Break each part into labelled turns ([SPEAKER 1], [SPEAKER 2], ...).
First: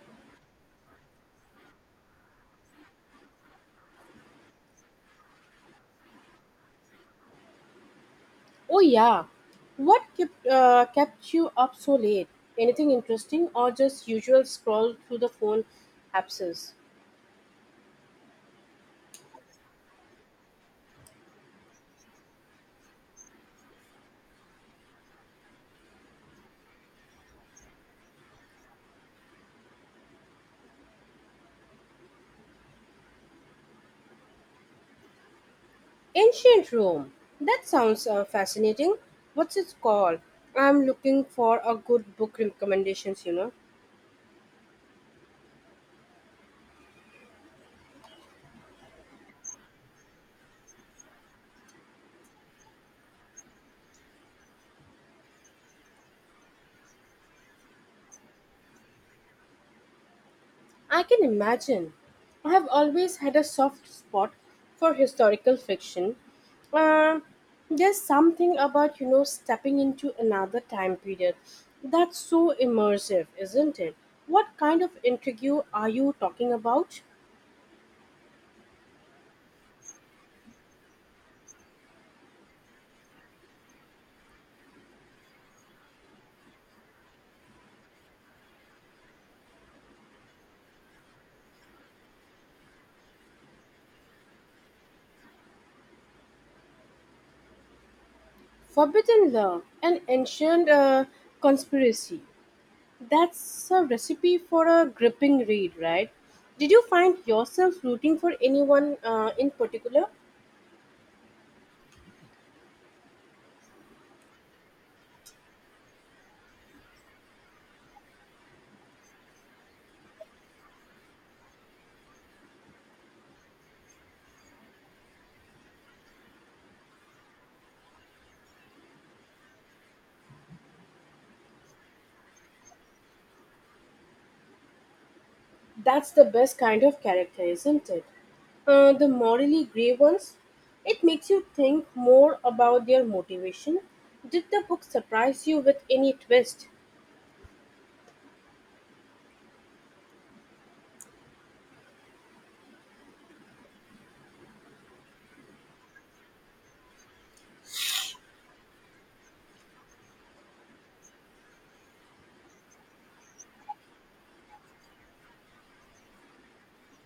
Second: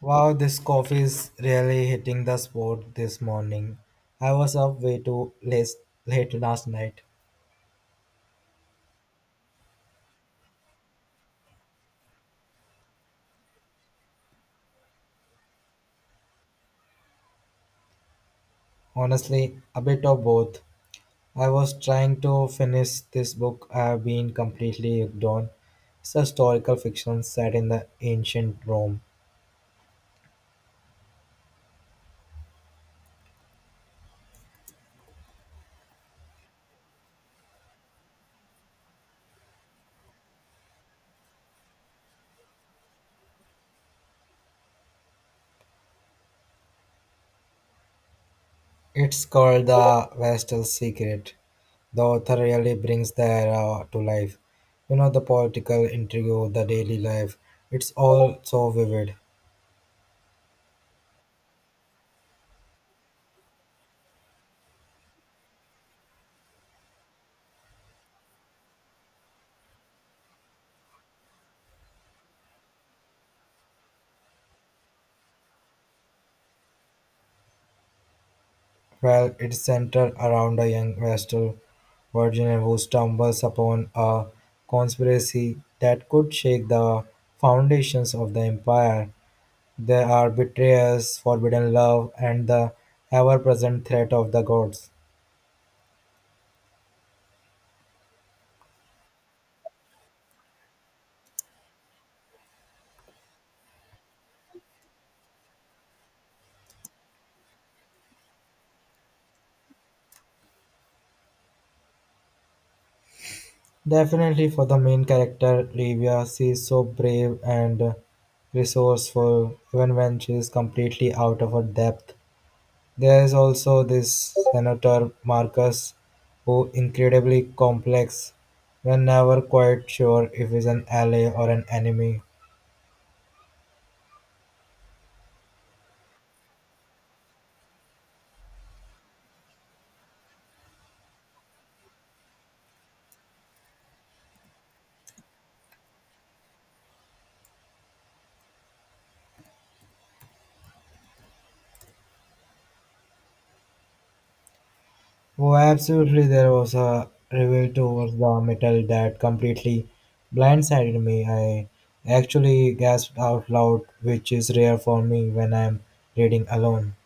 [SPEAKER 1] Wow, this coffee is really hitting the spot this morning. I was up way too late, late last night.
[SPEAKER 2] Oh, yeah. What kept kept you up so late? Anything interesting or just usual scroll through the phone apps?
[SPEAKER 1] Honestly, a bit of both. I was trying to finish this book I have been completely hooked on. It's a historical fiction set in the ancient Rome.
[SPEAKER 2] Ancient Rome. That sounds fascinating. What's it called? I'm looking for a good book recommendations.
[SPEAKER 1] It's called The Vestal Secret. The author really brings the era to life. You know, the political intrigue, the daily life. It's all so vivid.
[SPEAKER 2] I can imagine. I have always had a soft spot for historical fiction. Uh, there's something about, you know, stepping into another time period that's so immersive, isn't it? What kind of intrigue are you talking about?
[SPEAKER 1] Well, it's centered around a young Western Virginian who stumbles upon a conspiracy that could shake the foundations of the empire. There are betrayals, forbidden love, and the ever present threat of the gods.
[SPEAKER 2] Forbidden love, an ancient conspiracy. That's a recipe for a gripping read, right? Did you find yourself rooting for anyone in particular?
[SPEAKER 1] Definitely for the main character, Livia, she is so brave and resourceful even when she is completely out of her depth. There is also this Senator Marcus, who incredibly complex. We're never quite sure if he's an ally or an enemy.
[SPEAKER 2] That's the best kind of character, isn't it? The morally grey ones. It makes you think more about their motivation. Did the book surprise you with any twist?
[SPEAKER 1] Oh, absolutely, there was a reveal towards the metal that completely blindsided me. I actually gasped out loud, which is rare for me when I'm reading alone.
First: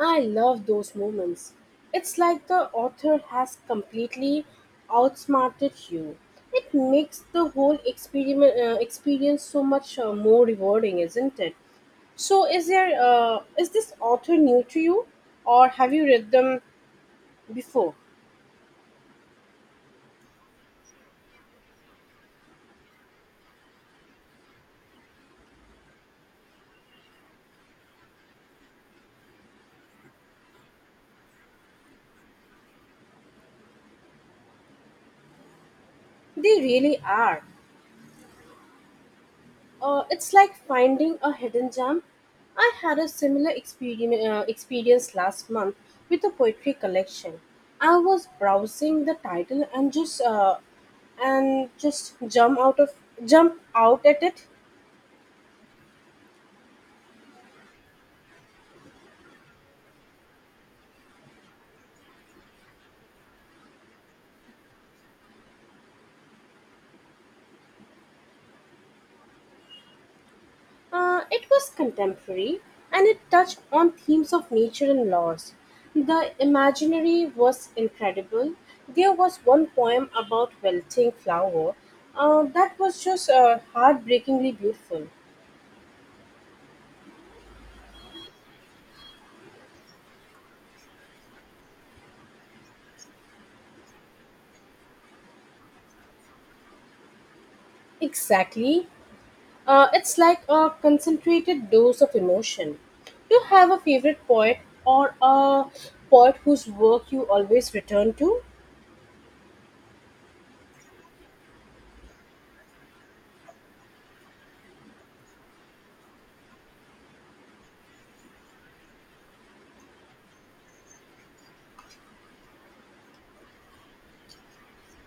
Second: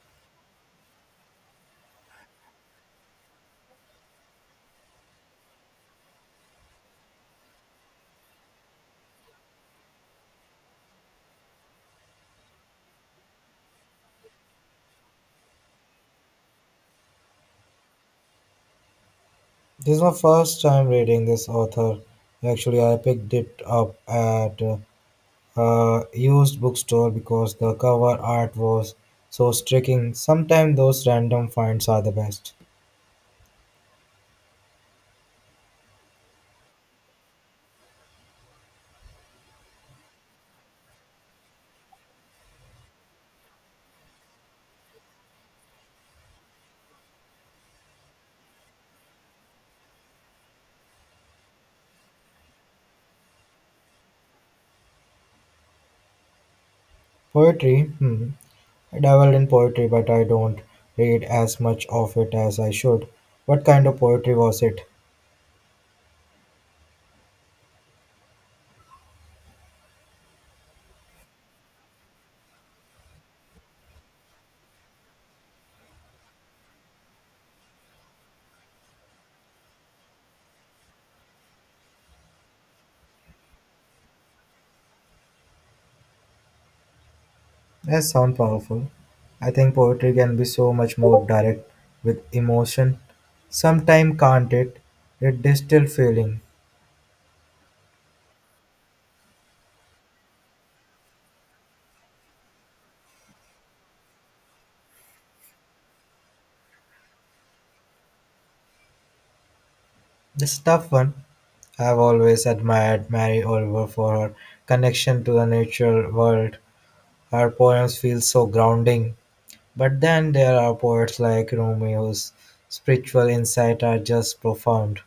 [SPEAKER 2] I love those moments. It's like the author has completely outsmarted you. It makes the whole experience so much more rewarding, isn't it? So, is this author new to you, or have you read them before?
[SPEAKER 1] This is my first time reading this author. Actually, I picked it up at used bookstore because the cover art was so striking. Sometimes those random finds are the best.
[SPEAKER 2] They really are. It's like finding a hidden gem. I had a similar experience last month with a poetry collection. I was browsing the title and just jump out at it.
[SPEAKER 1] Poetry, hmm. I dabbled in poetry, but I don't read as much of it as I should. What kind of poetry was it?
[SPEAKER 2] It was contemporary and it touched on themes of nature and loss. The imaginary was incredible. There was one poem about wilting flower that was just heartbreakingly beautiful.
[SPEAKER 1] That sounds powerful. I think poetry can be so much more direct with emotion. Sometimes can't it? It distilled feeling.
[SPEAKER 2] Exactly. It's like a concentrated dose of emotion. Do you have a favorite poet or a poet whose work you always return to?
[SPEAKER 1] This tough one. I've always admired Mary Oliver for her connection to the natural world. Her poems feel so grounding. But then there are poets like Rumi whose spiritual insight are just profound.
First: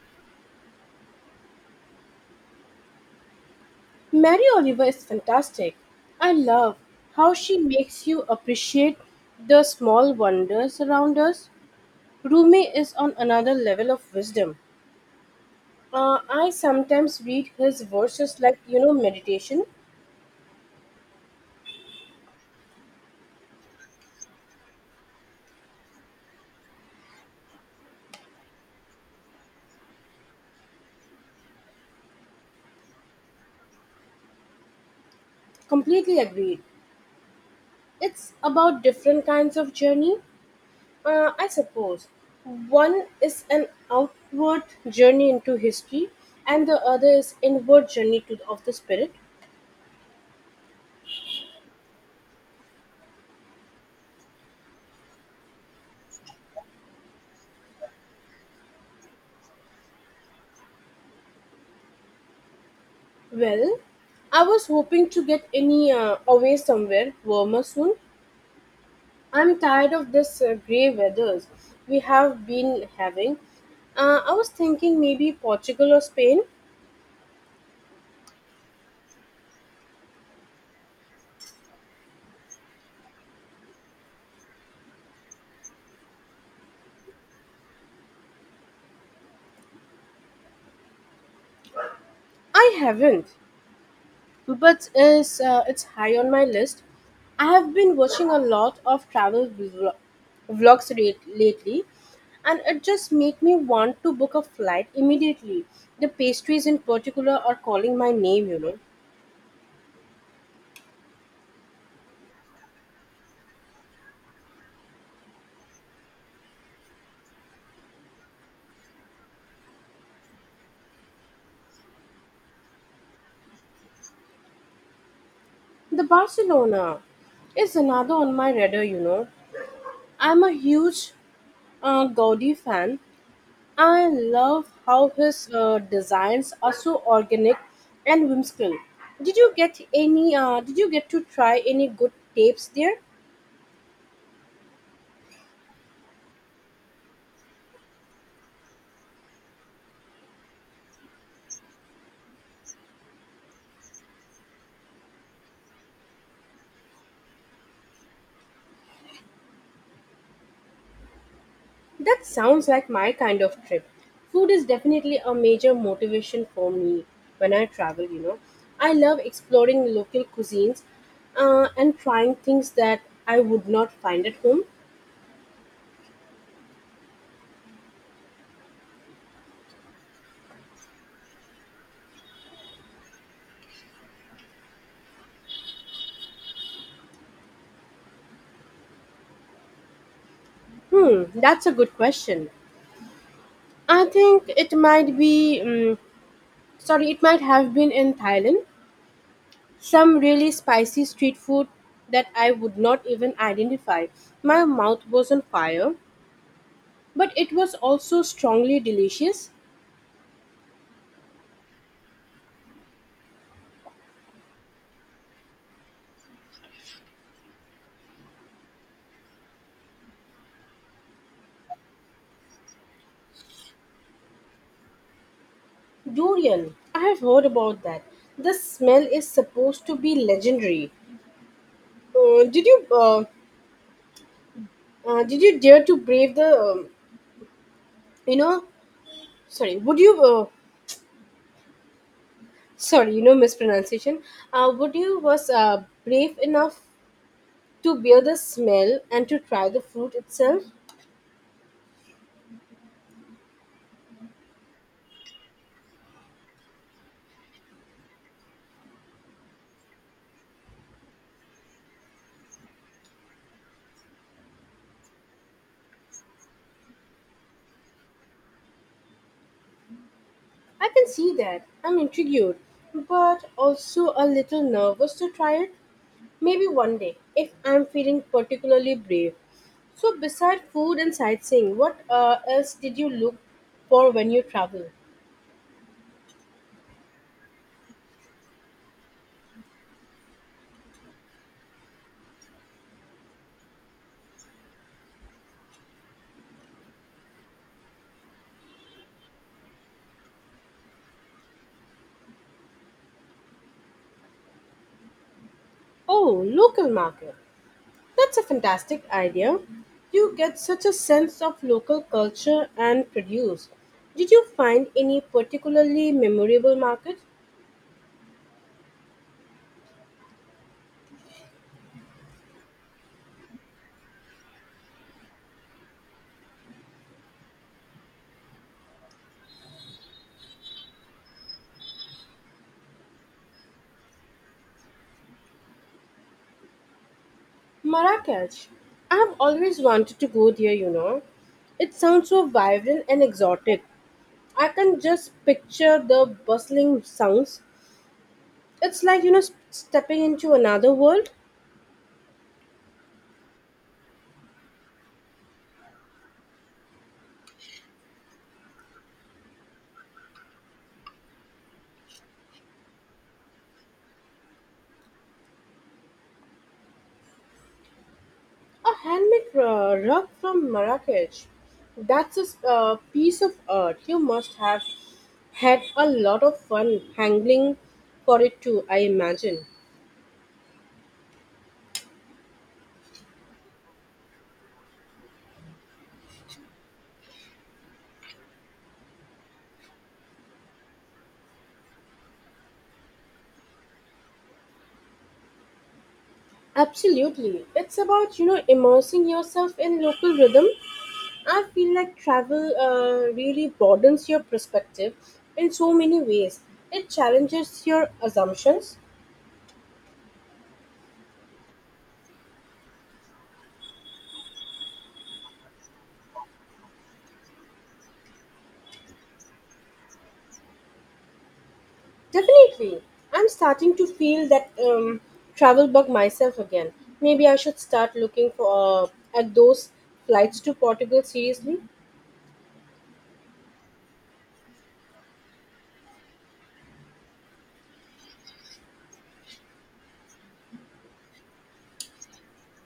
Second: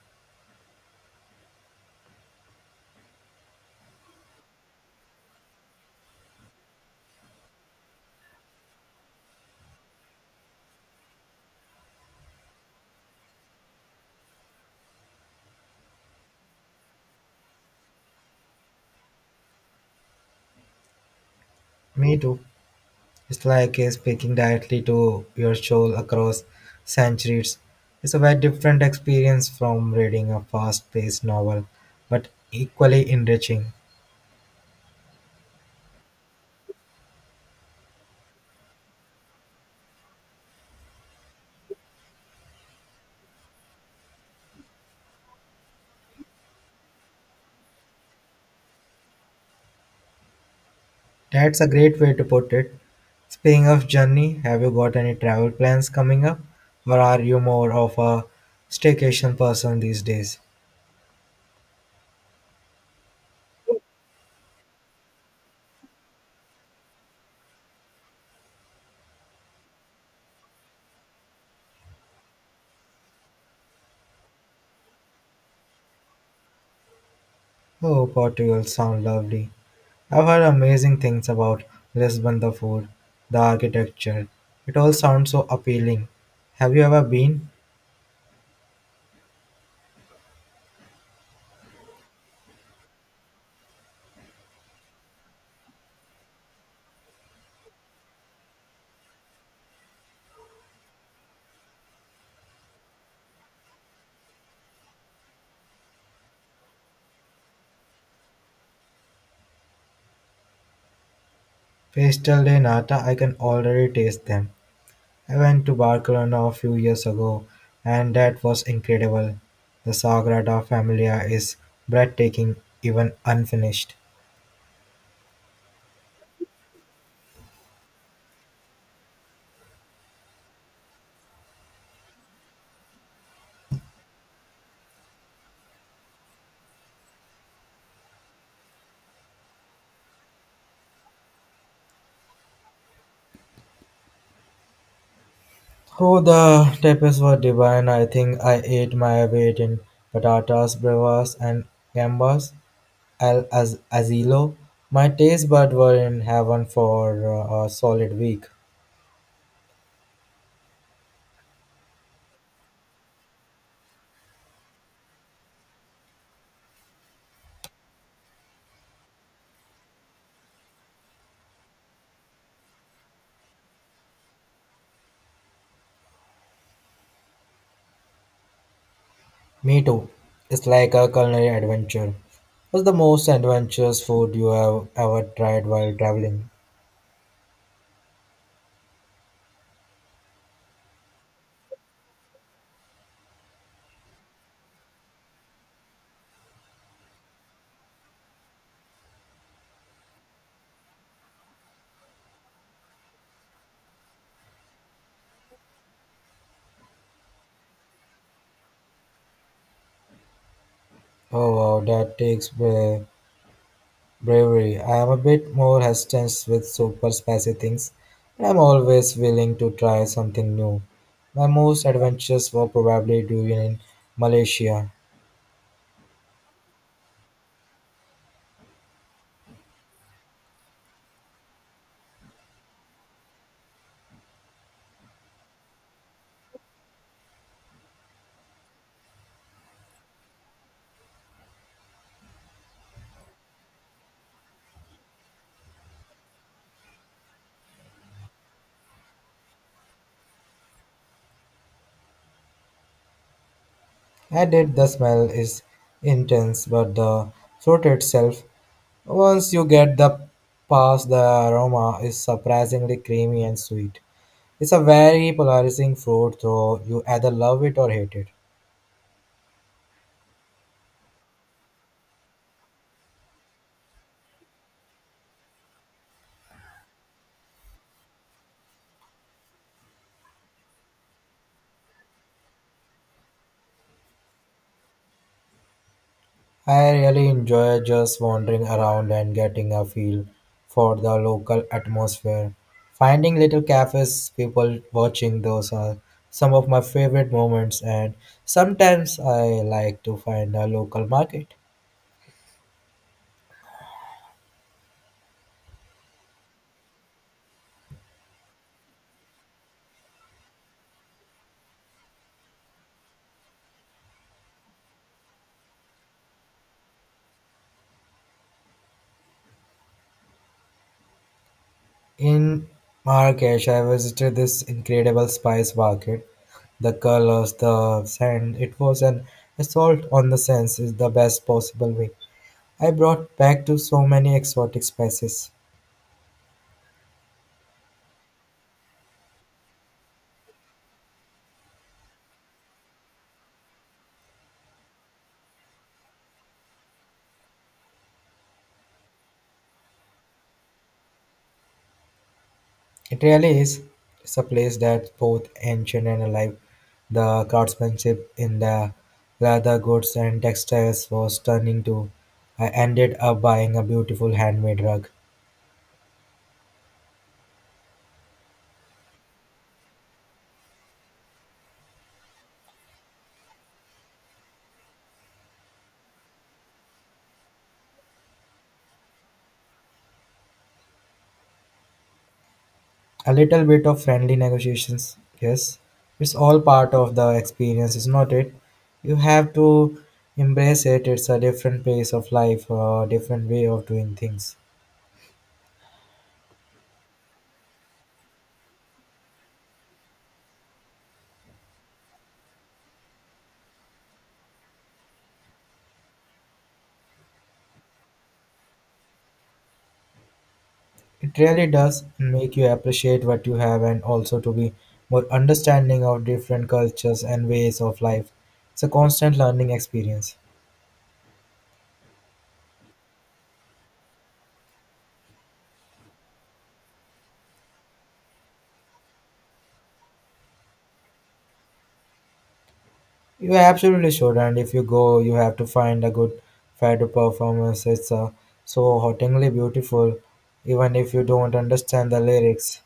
[SPEAKER 2] Mary Oliver is fantastic. I love how she makes you appreciate the small wonders around us. Rumi is on another level of wisdom. I sometimes read his verses like, you know, meditation.
[SPEAKER 1] Me too. It's like speaking directly to your soul across centuries. It's a very different experience from reading a fast paced novel, but equally enriching.
[SPEAKER 2] Completely agreed. It's about different kinds of journey, I suppose. One is an outward journey into history, and the other is inward journey to, of the spirit.
[SPEAKER 1] That's a great way to put it. Speaking of journey, have you got any travel plans coming up? Or are you more of a staycation person these days?
[SPEAKER 2] Well, I was hoping to get any away somewhere warmer soon. I'm tired of this grey weathers we have been having. I was thinking maybe Portugal or Spain.
[SPEAKER 1] Oh, Portugal sounds lovely. I've heard amazing things about Lisbon, the food, the architecture. It all sounds so appealing. Have you ever been?
[SPEAKER 2] I haven't, but it's high on my list. I have been watching a lot of travel vlogs lately, and it just made me want to book a flight immediately. The pastries in particular are calling my name, you know.
[SPEAKER 1] Pastel de nata, I can already taste them. I went to Barcelona a few years ago and that was incredible. The Sagrada Familia is breathtaking, even unfinished.
[SPEAKER 2] The Barcelona is another on my radar, you know. I'm a huge Gaudi fan. I love how his designs are so organic and whimsical. Did you get any? Did you get to try any good tapes there?
[SPEAKER 1] Oh, the tapas were divine. I think I ate my weight in patatas, brevas, and gambas. Asilo. My taste buds were in heaven for a solid week.
[SPEAKER 2] That sounds like my kind of trip. Food is definitely a major motivation for me when I travel. You know, I love exploring local cuisines and trying things that I would not find at home.
[SPEAKER 1] Me too. It's like a culinary adventure. What's the most adventurous food you have ever tried while traveling?
[SPEAKER 2] Hmm, that's a good question. I think it might have been in Thailand. Some really spicy street food that I would not even identify. My mouth was on fire, but it was also strongly delicious.
[SPEAKER 1] Oh wow, that takes bravery. I am a bit more hesitant with super spicy things, but I'm always willing to try something new. My most adventures were probably during in Malaysia.
[SPEAKER 2] Durian. I have heard about that. The smell is supposed to be legendary. Uh, did you, uh, did you dare to brave the, you know, sorry, would you Sorry, you know mispronunciation. Would you was brave enough to bear the smell and to try the fruit itself?
[SPEAKER 1] Added the smell is intense but the fruit itself once you get the past the aroma is surprisingly creamy and sweet, it's a very polarizing fruit so you either love it or hate it.
[SPEAKER 2] I can see that. I'm intrigued, but also a little nervous to try it. Maybe one day, if I'm feeling particularly brave. So, beside food and sightseeing, what else did you look for when you travel?
[SPEAKER 1] I really enjoy just wandering around and getting a feel for the local atmosphere, finding little cafes, people watching. Those are some of my favorite moments, and sometimes I like to find a local market.
[SPEAKER 2] Oh, local market. That's a fantastic idea. You get such a sense of local culture and produce. Did you find any particularly memorable market?
[SPEAKER 1] In Marrakesh, I visited this incredible spice market. The colors, the scent, it was an assault on the senses the best possible way. I brought back to so many exotic spices.
[SPEAKER 2] Marrakech. I have always wanted to go there, you know. It sounds so vibrant and exotic. I can just picture the bustling sounds. It's like, you know, stepping into another world.
[SPEAKER 1] It really is. It's a place that's both ancient and alive. The craftsmanship in the leather goods and textiles was stunning too. I ended up buying a beautiful handmade rug.
[SPEAKER 2] A handmade rug from Marrakech. That's a piece of art. You must have had a lot of fun hankering for it too, I imagine.
[SPEAKER 1] A little bit of friendly negotiations, yes. It's all part of the experience, is not it? You have to embrace it. It's a different pace of life, a different way of doing things.
[SPEAKER 2] Absolutely. It's about, you know, immersing yourself in local rhythm. I feel like travel really broadens your perspective in so many ways. It challenges your assumptions.
[SPEAKER 1] It really does make you appreciate what you have and also to be more understanding of different cultures and ways of life. It's a constant learning experience.
[SPEAKER 2] Definitely. I'm starting to feel that travel bug myself again. Maybe I should start looking for uh, at those flights to Portugal seriously.
[SPEAKER 1] You absolutely should, and if you go, you have to find a good theater performance. It's so hauntingly beautiful, even if you don't understand the lyrics.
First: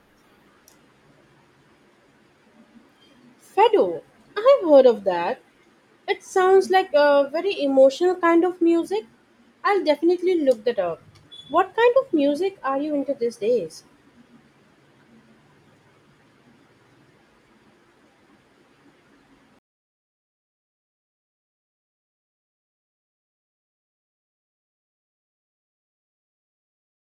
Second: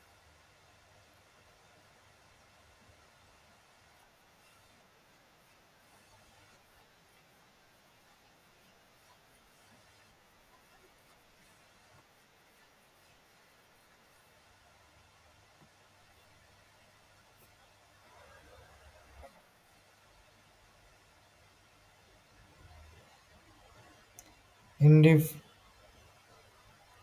[SPEAKER 2] Fado, I've heard of that. It sounds like a very emotional kind of music. I'll definitely look that up. What kind of music are you into these days?
[SPEAKER 1] And if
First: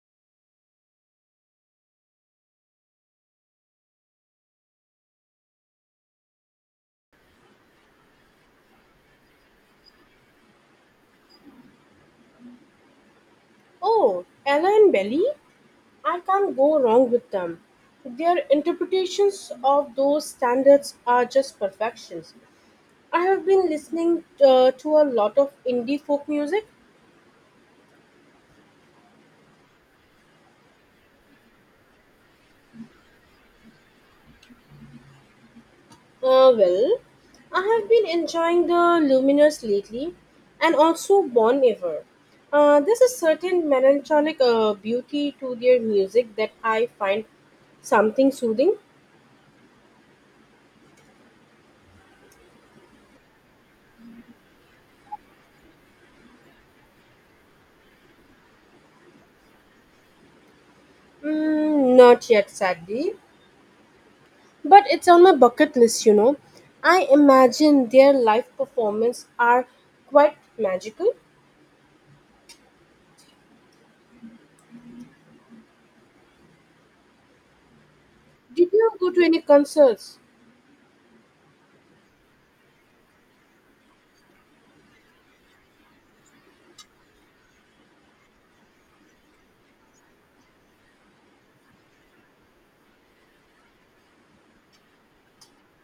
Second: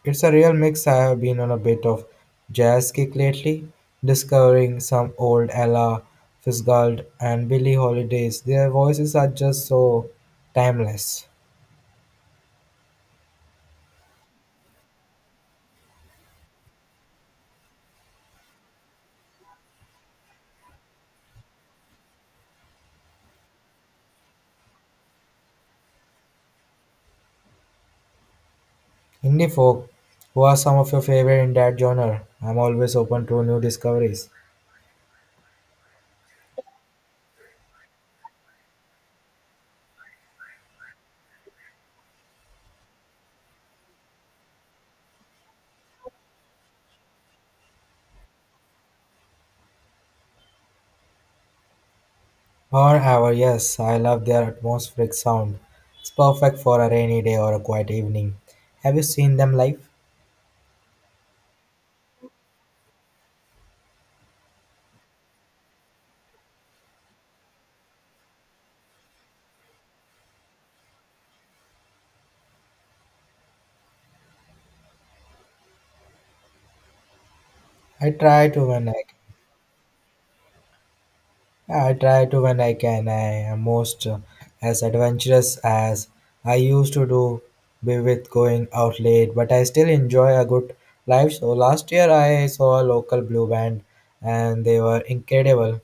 [SPEAKER 1] it's a real mix, I have been on a bit of jazz kick lately, discovering some old Ella Fitzgerald and Billie Holidays. Their voices are just so timeless.
[SPEAKER 2] Oh, Ella and Belly? I can't go wrong with them. Their interpretations of those standards are just perfection. I have been listening to a lot of indie folk music.
[SPEAKER 1] Indie folk, who are some of your favorite in that genre? I'm always open to new discoveries.
[SPEAKER 2] Well, I have been enjoying the Luminous lately and also Bon Iver. There's a certain melancholic beauty to their music that I find something soothing.
[SPEAKER 1] However, yes, I love their atmospheric sound. It's perfect for a rainy day or a quiet evening. Have you seen them live?
[SPEAKER 2] Mm, not yet, sadly, but it's on my bucket list, you know. I imagine their live performance are quite magical.
[SPEAKER 1] I try to
[SPEAKER 2] Did
[SPEAKER 1] when
[SPEAKER 2] you
[SPEAKER 1] I
[SPEAKER 2] go to any concerts?
[SPEAKER 1] Yeah, I try to when I can. I am most as adventurous as I used to do be with going out late, but I still enjoy a good live show. Last year I saw a local blue band and they were incredible.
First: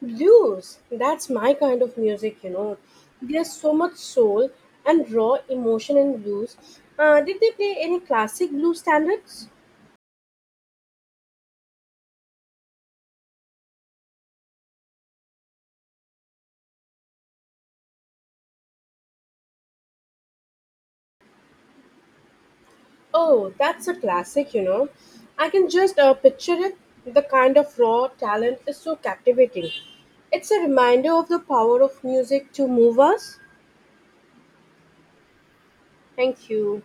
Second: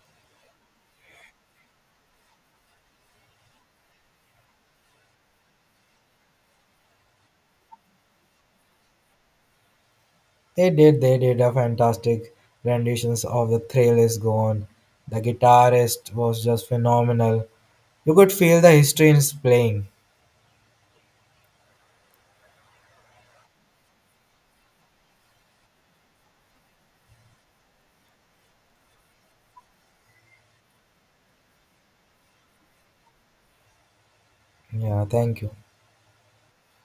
[SPEAKER 2] Blues, that's my kind of music, you know. There's so much soul and raw emotion in blues. Did they play any classic blues standards?
[SPEAKER 1] They did a fantastic renditions of "The Thrill Is Gone." The guitarist was just phenomenal. You could feel the history in his playing.
[SPEAKER 2] Oh, that's a classic, you know. I can just picture it. The kind of raw talent is so captivating. It's a reminder of the power of music to move us.
[SPEAKER 1] Yeah, thank you.
[SPEAKER 2] Thank you.